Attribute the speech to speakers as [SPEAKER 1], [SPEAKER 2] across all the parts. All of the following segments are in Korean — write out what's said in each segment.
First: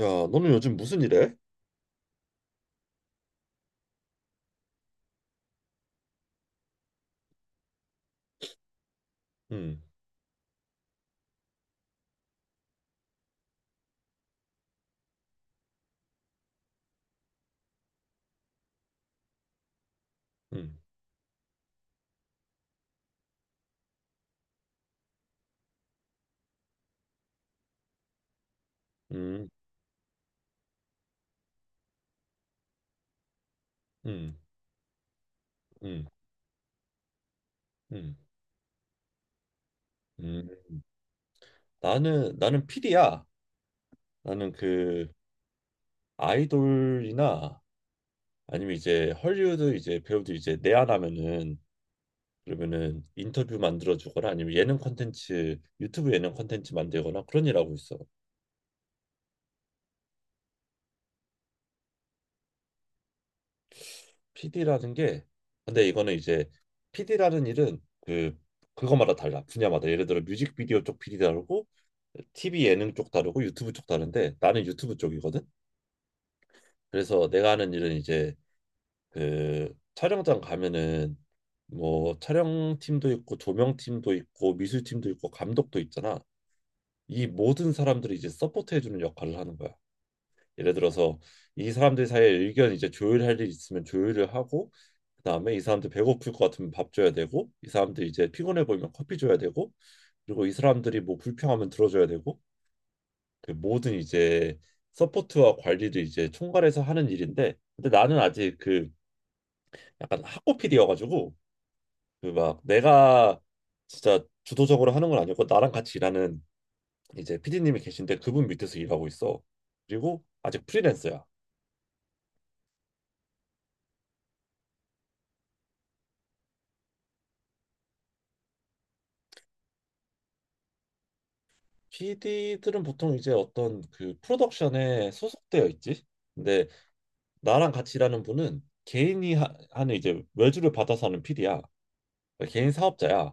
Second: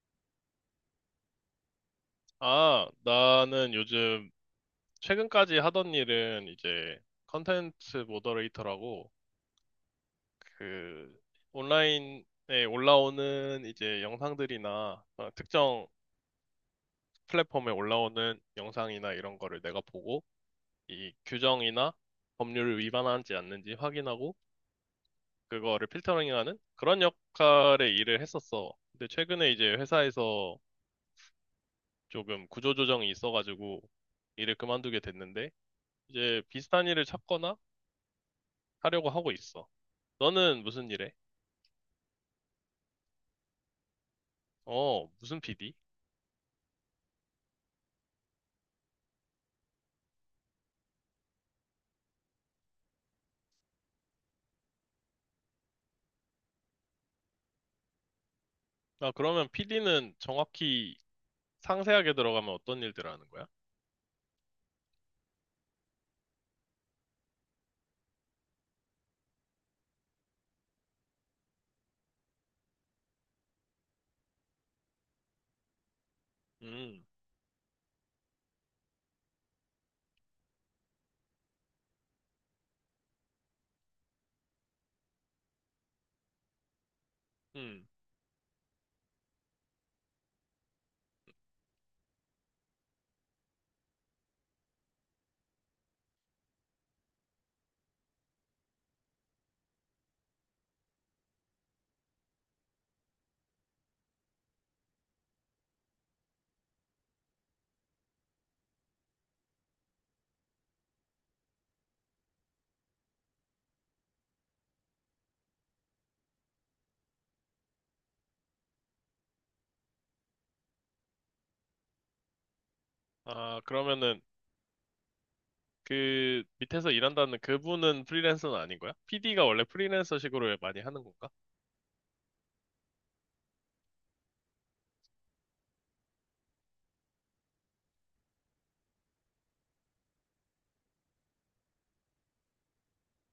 [SPEAKER 1] 야, 너는 요즘 무슨 일해?
[SPEAKER 2] 나는 요즘 최근까지 하던 일은 이제 컨텐츠 모더레이터라고
[SPEAKER 1] 음,
[SPEAKER 2] 그 온라인에 올라오는 이제 영상들이나 특정 플랫폼에 올라오는 영상이나 이런 거를 내가 보고
[SPEAKER 1] 음,
[SPEAKER 2] 이 규정이나 법률을 위반하지 않는지 확인하고 그거를 필터링하는 그런 역할의 일을 했었어. 근데
[SPEAKER 1] 음,
[SPEAKER 2] 최근에 이제 회사에서 조금 구조조정이 있어가지고
[SPEAKER 1] 음,
[SPEAKER 2] 일을 그만두게 됐는데
[SPEAKER 1] 음,
[SPEAKER 2] 이제 비슷한 일을 찾거나
[SPEAKER 1] 음,
[SPEAKER 2] 하려고 하고 있어.
[SPEAKER 1] 음.
[SPEAKER 2] 너는 무슨 일해?
[SPEAKER 1] 나는 피디야. 나는 그
[SPEAKER 2] 무슨 PD?
[SPEAKER 1] 아이돌이나, 아니면 이제 헐리우드 이제 배우들 이제 내한하면은, 그러면은 인터뷰 만들어 주거나 아니면 예능 콘텐츠, 유튜브 예능 콘텐츠 만들거나 그런 일 하고 있어.
[SPEAKER 2] 아, 그러면 PD는 정확히 상세하게 들어가면 어떤 일들을 하는 거야?
[SPEAKER 1] PD라는 게, 근데 이거는 이제 PD라는 일은, 그 그거마다 달라, 분야마다. 예를 들어 뮤직비디오 쪽 PD 다르고, TV 예능 쪽 다르고, 유튜브 쪽 다른데 나는 유튜브 쪽이거든.
[SPEAKER 2] 음,
[SPEAKER 1] 그래서 내가 하는 일은 이제, 그 촬영장 가면은 뭐 촬영팀도 있고 조명팀도 있고 미술팀도 있고 감독도 있잖아. 이 모든
[SPEAKER 2] 음.
[SPEAKER 1] 사람들이 이제 서포트해주는 역할을 하는 거야. 예를 들어서, 이 사람들 사이에 의견 이제 조율할 일 있으면 조율을 하고, 그다음에 이 사람들 배고플 것 같으면 밥 줘야 되고, 이 사람들 이제 피곤해 보이면 커피 줘야 되고, 그리고 이 사람들이 뭐 불평하면 들어줘야 되고, 그 모든 이제 서포트와 관리를 이제 총괄해서 하는 일인데, 근데 나는 아직 그 약간 학고 PD여가지고, 그 막 내가 진짜 주도적으로 하는 건 아니고, 나랑 같이 일하는 이제 PD님이 계신데 그분 밑에서 일하고 있어. 그리고 아직 프리랜서야.
[SPEAKER 2] 아, 그러면은 그 밑에서 일한다는 그분은 프리랜서는 아닌 거야? PD가 원래 프리랜서식으로 많이 하는 건가?
[SPEAKER 1] PD들은 보통 이제 어떤 그 프로덕션에 소속되어 있지. 근데 나랑 같이 일하는 분은 개인이 하는 이제 외주를 받아서 하는 PD야. 개인 사업자야.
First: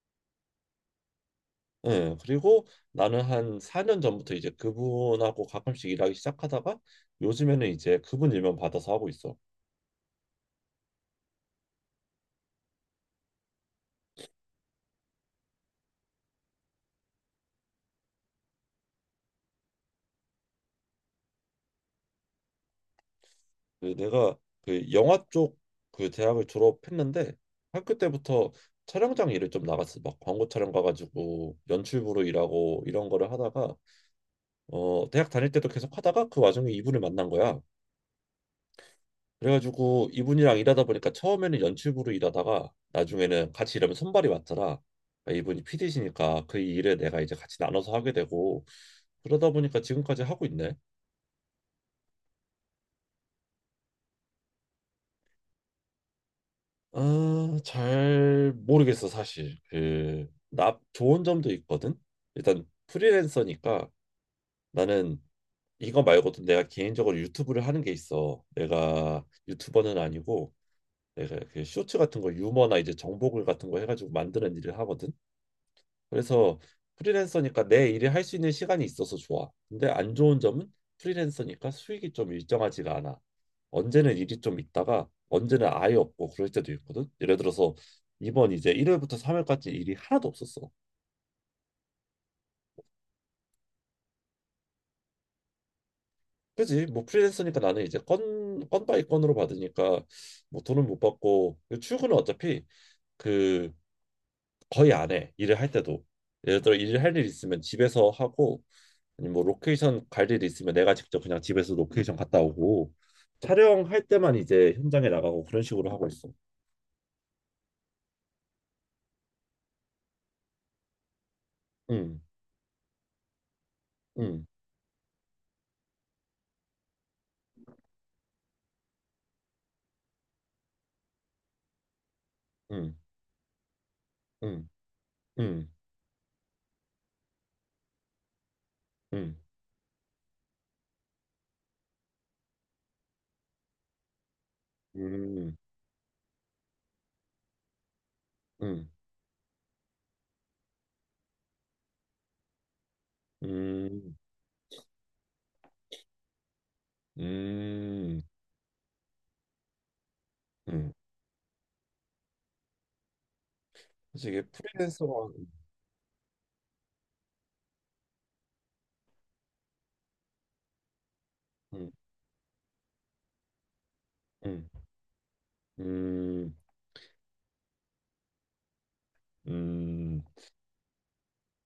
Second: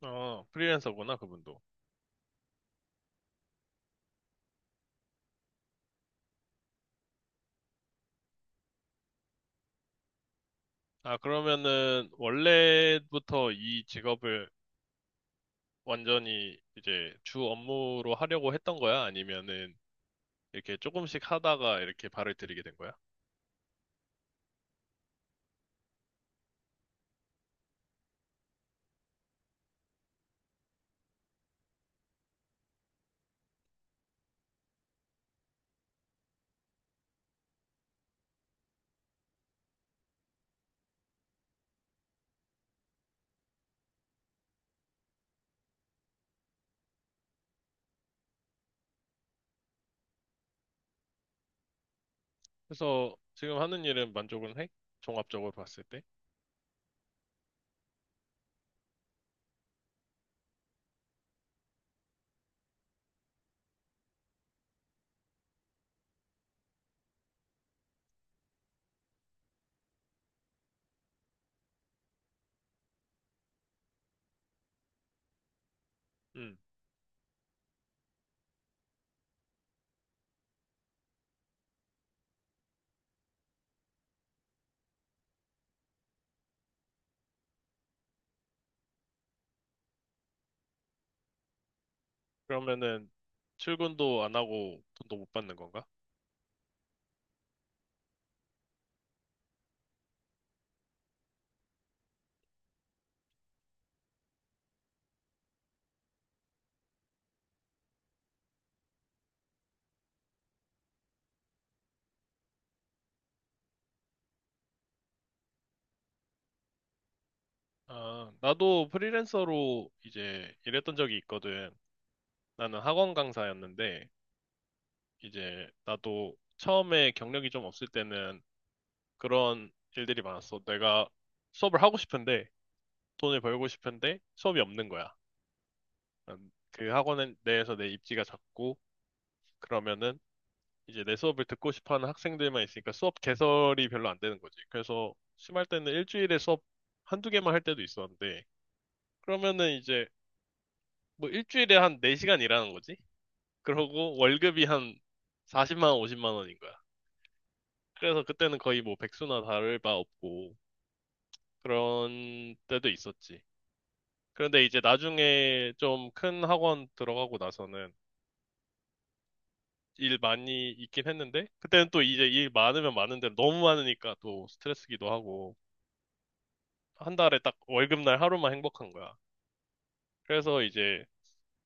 [SPEAKER 2] 어, 프리랜서구나, 그분도.
[SPEAKER 1] 응. 그리고 나는 한 4년 전부터 이제 그분하고 가끔씩 일하기 시작하다가, 요즘에는 이제 그분 일만 받아서 하고 있어.
[SPEAKER 2] 아, 그러면은 원래부터 이 직업을 완전히 이제 주 업무로 하려고 했던 거야? 아니면은 이렇게 조금씩 하다가 이렇게 발을 들이게 된 거야?
[SPEAKER 1] 그 내가, 그 영화 쪽 그 대학을 졸업했는데, 학교 때부터 촬영장 일을 좀 나갔어. 막 광고 촬영 가가지고 연출부로 일하고 이런 거를 하다가, 대학 다닐 때도 계속 하다가 그 와중에 이분을 만난 거야. 그래가지고 이분이랑 일하다 보니까 처음에는 연출부로 일하다가, 나중에는 같이 일하면 손발이 맞더라. 그러니까 이분이 PD시니까 그 일을 내가 이제 같이 나눠서 하게 되고, 그러다 보니까 지금까지 하고 있네.
[SPEAKER 2] 그래서 지금 하는 일은 만족은 해? 종합적으로 봤을 때?
[SPEAKER 1] 아, 잘 모르겠어, 사실. 그, 나 좋은 점도 있거든. 일단 프리랜서니까, 나는 이거 말고도 내가 개인적으로 유튜브를 하는 게 있어. 내가 유튜버는 아니고, 내가 그 쇼츠 같은 거 유머나 이제 정보글 같은 거 해가지고 만드는 일을 하거든. 그래서
[SPEAKER 2] 음.
[SPEAKER 1] 프리랜서니까 내 일을 할 수 있는 시간이 있어서 좋아. 근데 안 좋은 점은, 프리랜서니까 수익이 좀 일정하지가 않아. 언제는 일이 좀 있다가 언제는 아예 없고 그럴 때도 있거든. 예를 들어서 이번 이제 1월부터 3월까지 일이 하나도 없었어.
[SPEAKER 2] 그러면은 출근도 안 하고 돈도 못 받는 건가?
[SPEAKER 1] 그지? 뭐 프리랜서니까 나는 이제 건 바이 건으로 받으니까 뭐 돈은 못 받고, 출근은 어차피 그 거의 안 해. 일을 할 때도. 예를 들어 일을 할 일 있으면 집에서 하고, 아니면 뭐 로케이션 갈 일이 있으면 내가 직접 그냥 집에서 로케이션 갔다 오고, 촬영할 때만 이제 현장에 나가고 그런 식으로 하고 있어.
[SPEAKER 2] 아, 나도 프리랜서로 이제 일했던 적이 있거든.
[SPEAKER 1] 음,
[SPEAKER 2] 나는 학원 강사였는데
[SPEAKER 1] 음,
[SPEAKER 2] 이제 나도 처음에 경력이 좀 없을 때는 그런 일들이 많았어. 내가 수업을 하고 싶은데
[SPEAKER 1] 음,
[SPEAKER 2] 돈을 벌고 싶은데 수업이
[SPEAKER 1] 음,
[SPEAKER 2] 없는 거야.
[SPEAKER 1] 음,
[SPEAKER 2] 그 학원 내에서 내 입지가 작고
[SPEAKER 1] 음,
[SPEAKER 2] 그러면은 이제 내 수업을 듣고 싶어 하는 학생들만 있으니까 수업 개설이 별로 안 되는 거지. 그래서
[SPEAKER 1] 음,
[SPEAKER 2] 심할 때는 일주일에 수업 한두 개만 할 때도 있었는데,
[SPEAKER 1] 음,
[SPEAKER 2] 그러면은 이제 뭐 일주일에 한 4시간 일하는 거지?
[SPEAKER 1] 음,
[SPEAKER 2] 그러고 월급이 한 40만 원, 50만 원인 거야.
[SPEAKER 1] 음,
[SPEAKER 2] 그래서 그때는 거의 뭐 백수나 다를 바 없고,
[SPEAKER 1] 음.
[SPEAKER 2] 그런 때도 있었지.
[SPEAKER 1] 그래서 이게
[SPEAKER 2] 그런데 이제
[SPEAKER 1] 프리랜서가.
[SPEAKER 2] 나중에 좀 큰 학원 들어가고 나서는 일 많이 있긴 했는데, 그때는
[SPEAKER 1] 음,
[SPEAKER 2] 또 이제 일 많으면 많은 대로 너무 많으니까 또
[SPEAKER 1] 음,
[SPEAKER 2] 스트레스기도 하고,
[SPEAKER 1] 음,
[SPEAKER 2] 한 달에 딱 월급날 하루만 행복한 거야.
[SPEAKER 1] 음,
[SPEAKER 2] 그래서 이제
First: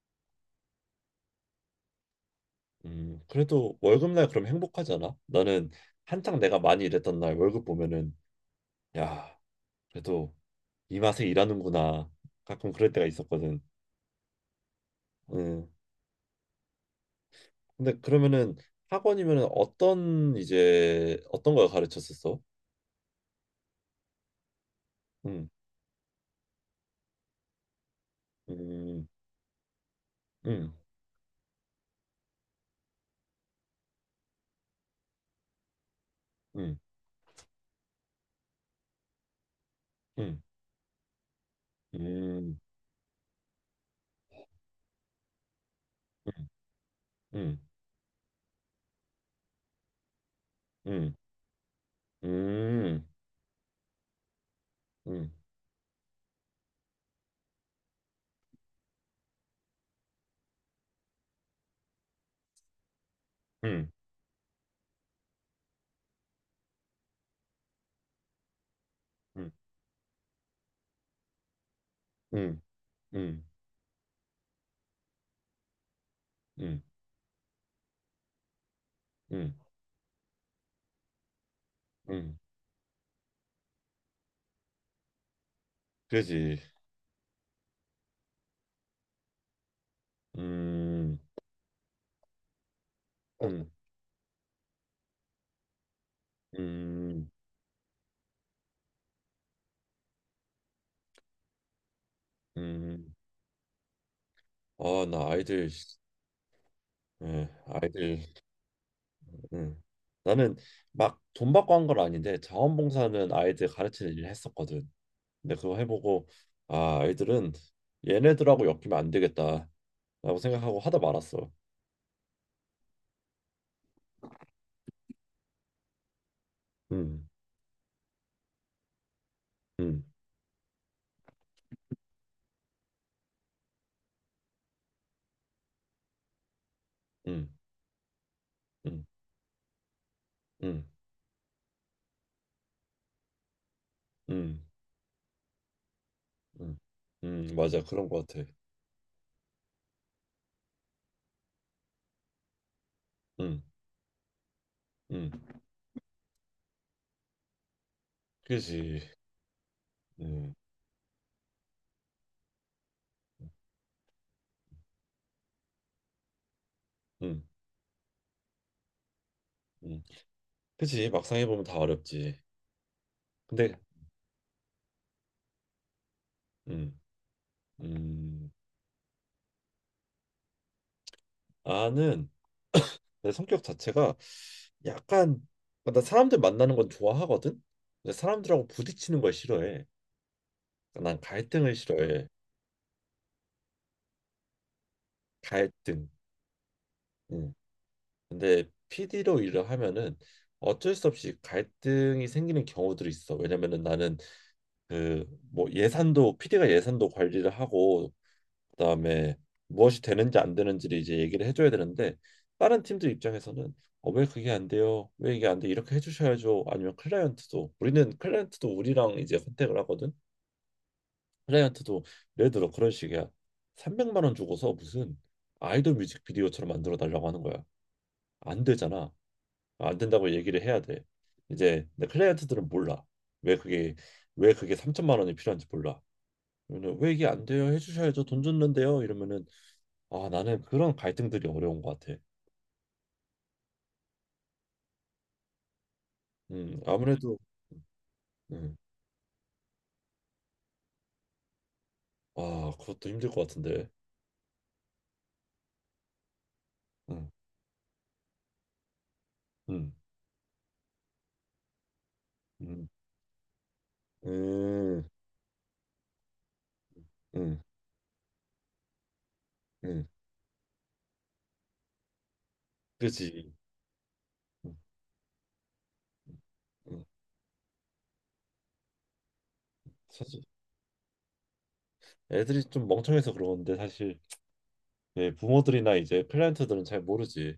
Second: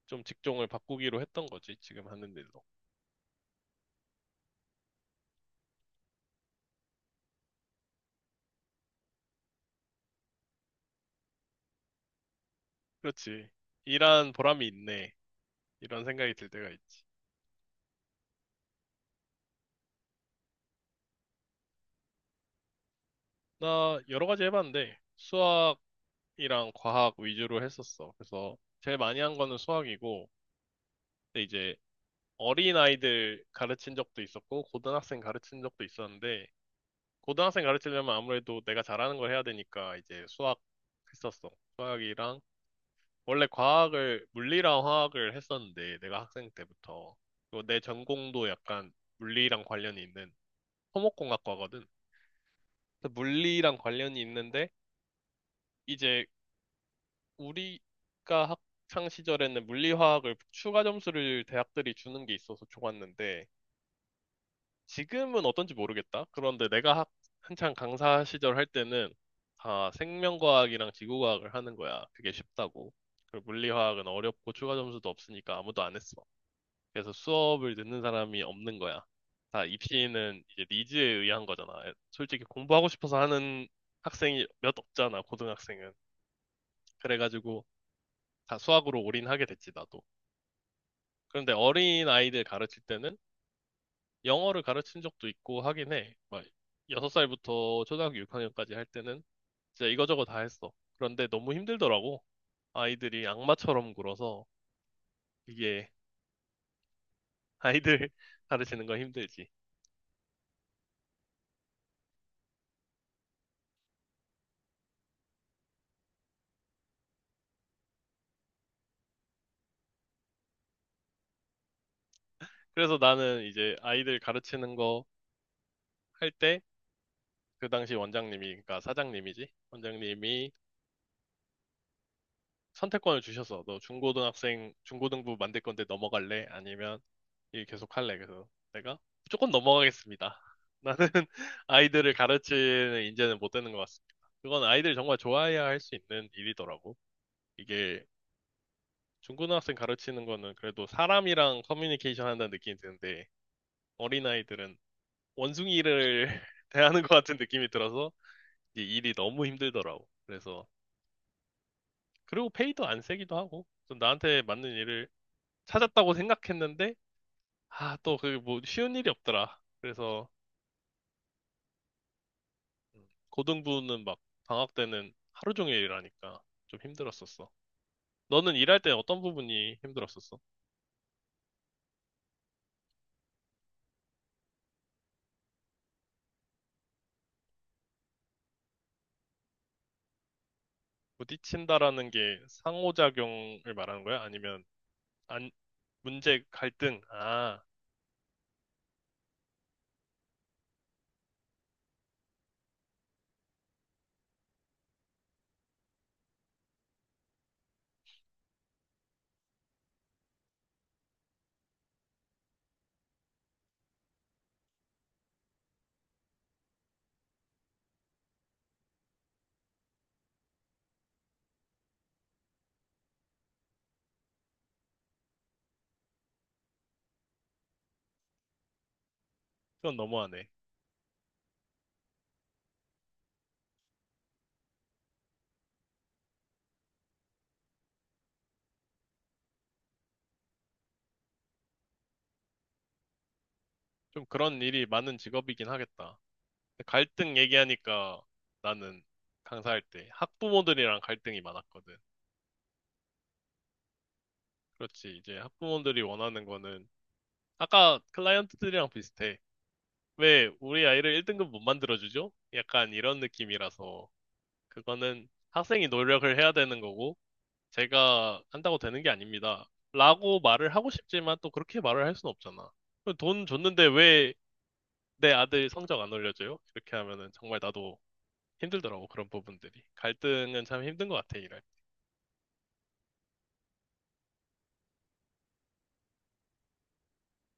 [SPEAKER 2] 좀 직종을 바꾸기로 했던 거지, 지금 하는 일로.
[SPEAKER 1] 그래도 월급날 그럼 행복하잖아. 나는 한창 내가 많이 일했던 날 월급 보면은, 야. 그래도 이 맛에 일하는구나. 가끔 그럴 때가
[SPEAKER 2] 그렇지.
[SPEAKER 1] 있었거든.
[SPEAKER 2] 일한 보람이 있네.
[SPEAKER 1] 음.
[SPEAKER 2] 이런 생각이 들 때가 있지.
[SPEAKER 1] 근데 그러면은 학원이면은 어떤 이제 어떤 걸 가르쳤었어?
[SPEAKER 2] 나 여러 가지 해봤는데,
[SPEAKER 1] 음.
[SPEAKER 2] 수학이랑 과학 위주로 했었어. 그래서 제일
[SPEAKER 1] 음.
[SPEAKER 2] 많이 한 거는 수학이고,
[SPEAKER 1] 음.
[SPEAKER 2] 근데 이제 어린 아이들 가르친 적도 있었고, 고등학생 가르친 적도 있었는데,
[SPEAKER 1] 음.
[SPEAKER 2] 고등학생 가르치려면 아무래도 내가 잘하는 걸 해야 되니까 이제
[SPEAKER 1] 음.
[SPEAKER 2] 수학 했었어. 수학이랑
[SPEAKER 1] 음.
[SPEAKER 2] 원래 과학을, 물리랑 화학을 했었는데, 내가 학생 때부터.
[SPEAKER 1] 음.
[SPEAKER 2] 그리고 내 전공도 약간 물리랑 관련이 있는
[SPEAKER 1] 음. 음.
[SPEAKER 2] 토목공학과거든.
[SPEAKER 1] 음.
[SPEAKER 2] 그래서 물리랑 관련이 있는데,
[SPEAKER 1] 음.
[SPEAKER 2] 이제 우리가 학창 시절에는 물리화학을 추가 점수를 대학들이 주는 게 있어서 좋았는데,
[SPEAKER 1] 음.
[SPEAKER 2] 지금은 어떤지 모르겠다. 그런데 한창 강사 시절 할 때는
[SPEAKER 1] 음.
[SPEAKER 2] 다 생명과학이랑 지구과학을 하는 거야. 그게
[SPEAKER 1] 음.
[SPEAKER 2] 쉽다고.
[SPEAKER 1] 음.
[SPEAKER 2] 그리고 물리화학은 어렵고 추가 점수도 없으니까 아무도 안 했어.
[SPEAKER 1] 음.
[SPEAKER 2] 그래서 수업을 듣는 사람이 없는 거야.
[SPEAKER 1] 음.
[SPEAKER 2] 다 입시는 이제 니즈에 의한 거잖아.
[SPEAKER 1] 음.
[SPEAKER 2] 솔직히 공부하고 싶어서 하는 학생이 몇 없잖아, 고등학생은.
[SPEAKER 1] 그지.
[SPEAKER 2] 그래가지고 다 수학으로 올인하게 됐지, 나도.
[SPEAKER 1] 음.
[SPEAKER 2] 그런데 어린 아이들 가르칠 때는
[SPEAKER 1] 음.
[SPEAKER 2] 영어를 가르친 적도 있고 하긴 해. 막
[SPEAKER 1] 음.
[SPEAKER 2] 6살부터 초등학교 6학년까지 할 때는 진짜 이거저거 다 했어. 그런데 너무 힘들더라고.
[SPEAKER 1] 음.
[SPEAKER 2] 아이들이 악마처럼 굴어서
[SPEAKER 1] 아, 나 아이들.
[SPEAKER 2] 이게
[SPEAKER 1] 예,
[SPEAKER 2] 아이들
[SPEAKER 1] 아이들.
[SPEAKER 2] 가르치는 건 힘들지.
[SPEAKER 1] 음. 나는 막 돈 받고 한 건 아닌데, 자원봉사는 아이들 가르치는 일을 했었거든. 근데 그거 해보고 아, 아이들은 얘네들하고 엮이면 안 되겠다라고 생각하고 하다 말았어.
[SPEAKER 2] 그래서 나는 이제 아이들 가르치는 거 할 때
[SPEAKER 1] 음,
[SPEAKER 2] 그 당시 원장님이 그러니까 사장님이지
[SPEAKER 1] 음,
[SPEAKER 2] 원장님이 선택권을 주셔서 너 중고등학생 중고등부 만들 건데 넘어갈래? 아니면
[SPEAKER 1] 음,
[SPEAKER 2] 일 계속 할래? 그래서 내가
[SPEAKER 1] 음,
[SPEAKER 2] 무조건 넘어가겠습니다.
[SPEAKER 1] 음,
[SPEAKER 2] 나는 아이들을 가르치는 인재는 못 되는 것 같습니다.
[SPEAKER 1] 음,
[SPEAKER 2] 그건 아이들 정말 좋아해야 할 수 있는
[SPEAKER 1] 음,
[SPEAKER 2] 일이더라고.
[SPEAKER 1] 맞아.
[SPEAKER 2] 이게
[SPEAKER 1] 그런 것 같아.
[SPEAKER 2] 중고등학생 가르치는 거는 그래도 사람이랑 커뮤니케이션 한다는 느낌이 드는데
[SPEAKER 1] 음,
[SPEAKER 2] 어린아이들은
[SPEAKER 1] 음,
[SPEAKER 2] 원숭이를 대하는 것 같은 느낌이 들어서 이
[SPEAKER 1] 그지.
[SPEAKER 2] 일이 너무 힘들더라고.
[SPEAKER 1] 음,
[SPEAKER 2] 그래서 그리고 페이도 안 세기도 하고 좀 나한테 맞는 일을 찾았다고 생각했는데
[SPEAKER 1] 음,
[SPEAKER 2] 아 또 그게 뭐 쉬운 일이 없더라.
[SPEAKER 1] 음,
[SPEAKER 2] 그래서
[SPEAKER 1] 그지. 막상 해보면 다 어렵지. 근데
[SPEAKER 2] 고등부는 막 방학 때는 하루 종일 일하니까 좀
[SPEAKER 1] 음,
[SPEAKER 2] 힘들었었어.
[SPEAKER 1] 음,
[SPEAKER 2] 너는 일할 때 어떤 부분이 힘들었었어?
[SPEAKER 1] 나는 내 성격 자체가 약간, 나 사람들 만나는 건 좋아하거든. 근데 사람들하고 부딪히는 걸 싫어해. 그러니까 난 갈등을
[SPEAKER 2] 부딪힌다라는
[SPEAKER 1] 싫어해.
[SPEAKER 2] 게 상호작용을 말하는 거야? 아니면 안,
[SPEAKER 1] 갈등.
[SPEAKER 2] 문제 갈등?
[SPEAKER 1] 응.
[SPEAKER 2] 아,
[SPEAKER 1] 근데 PD로 일을 하면은 어쩔 수 없이 갈등이 생기는 경우들이 있어. 왜냐면은 나는 그 뭐 예산도, PD가 예산도 관리를 하고, 그다음에 무엇이 되는지 안 되는지를 이제 얘기를 해줘야 되는데, 다른 팀들 입장에서는 어, 왜 그게 안 돼요? 왜 이게 안 돼? 이렇게 해주셔야죠. 아니면 클라이언트도, 우리는 클라이언트도 우리랑 이제 컨택을 하거든. 클라이언트도 예를 들어 그런 식이야. 300만 원 주고서 무슨 아이돌 뮤직비디오처럼 만들어 달라고 하는 거야. 안 되잖아.
[SPEAKER 2] 그건
[SPEAKER 1] 안 된다고
[SPEAKER 2] 너무하네.
[SPEAKER 1] 얘기를 해야 돼. 이제 근데 클라이언트들은 몰라. 왜 그게, 3천만 원이 필요한지 몰라. 그러면 왜 이게 안 돼요? 해주셔야죠. 돈 줬는데요. 이러면은 아, 나는 그런 갈등들이 어려운 것 같아.
[SPEAKER 2] 좀 그런 일이 많은 직업이긴 하겠다. 근데 갈등
[SPEAKER 1] 아무래도.
[SPEAKER 2] 얘기하니까
[SPEAKER 1] 음,
[SPEAKER 2] 나는 강사할 때 학부모들이랑 갈등이 많았거든.
[SPEAKER 1] 아, 그것도 힘들 것 같은데.
[SPEAKER 2] 그렇지. 이제 학부모들이 원하는 거는
[SPEAKER 1] 음,
[SPEAKER 2] 아까 클라이언트들이랑 비슷해.
[SPEAKER 1] 음,
[SPEAKER 2] 왜 우리 아이를 1등급 못 만들어주죠?
[SPEAKER 1] 음,
[SPEAKER 2] 약간 이런 느낌이라서
[SPEAKER 1] 음,
[SPEAKER 2] 그거는 학생이 노력을 해야 되는 거고
[SPEAKER 1] 음,
[SPEAKER 2] 제가 한다고 되는 게 아닙니다.
[SPEAKER 1] 음.
[SPEAKER 2] 라고 말을 하고 싶지만 또 그렇게 말을 할 수는 없잖아. 돈
[SPEAKER 1] 그렇지.
[SPEAKER 2] 줬는데 왜
[SPEAKER 1] 음,
[SPEAKER 2] 내 아들 성적 안
[SPEAKER 1] 음.
[SPEAKER 2] 올려줘요? 이렇게
[SPEAKER 1] 음.
[SPEAKER 2] 하면은 정말 나도 힘들더라고 그런 부분들이.
[SPEAKER 1] 사실
[SPEAKER 2] 갈등은 참 힘든 것 같아 이래.
[SPEAKER 1] 애들이 좀 멍청해서 그러는데, 사실 예, 부모들이나 이제 클라이언트들은 잘 모르지.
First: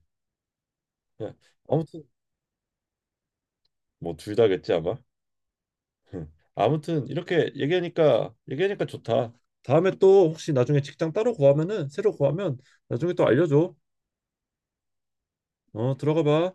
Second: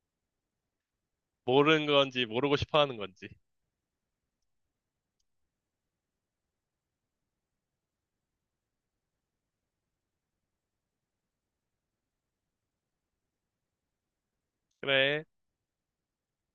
[SPEAKER 1] 예,
[SPEAKER 2] 모르는
[SPEAKER 1] 아무튼
[SPEAKER 2] 건지 모르고 싶어 하는 건지.
[SPEAKER 1] 뭐 둘 다겠지 아마. 음. 아무튼 이렇게 얘기하니까 좋다. 다음에 또 혹시 나중에 직장 따로 구하면은, 새로 구하면 나중에 또 알려줘.
[SPEAKER 2] 그래.
[SPEAKER 1] 어, 들어가 봐.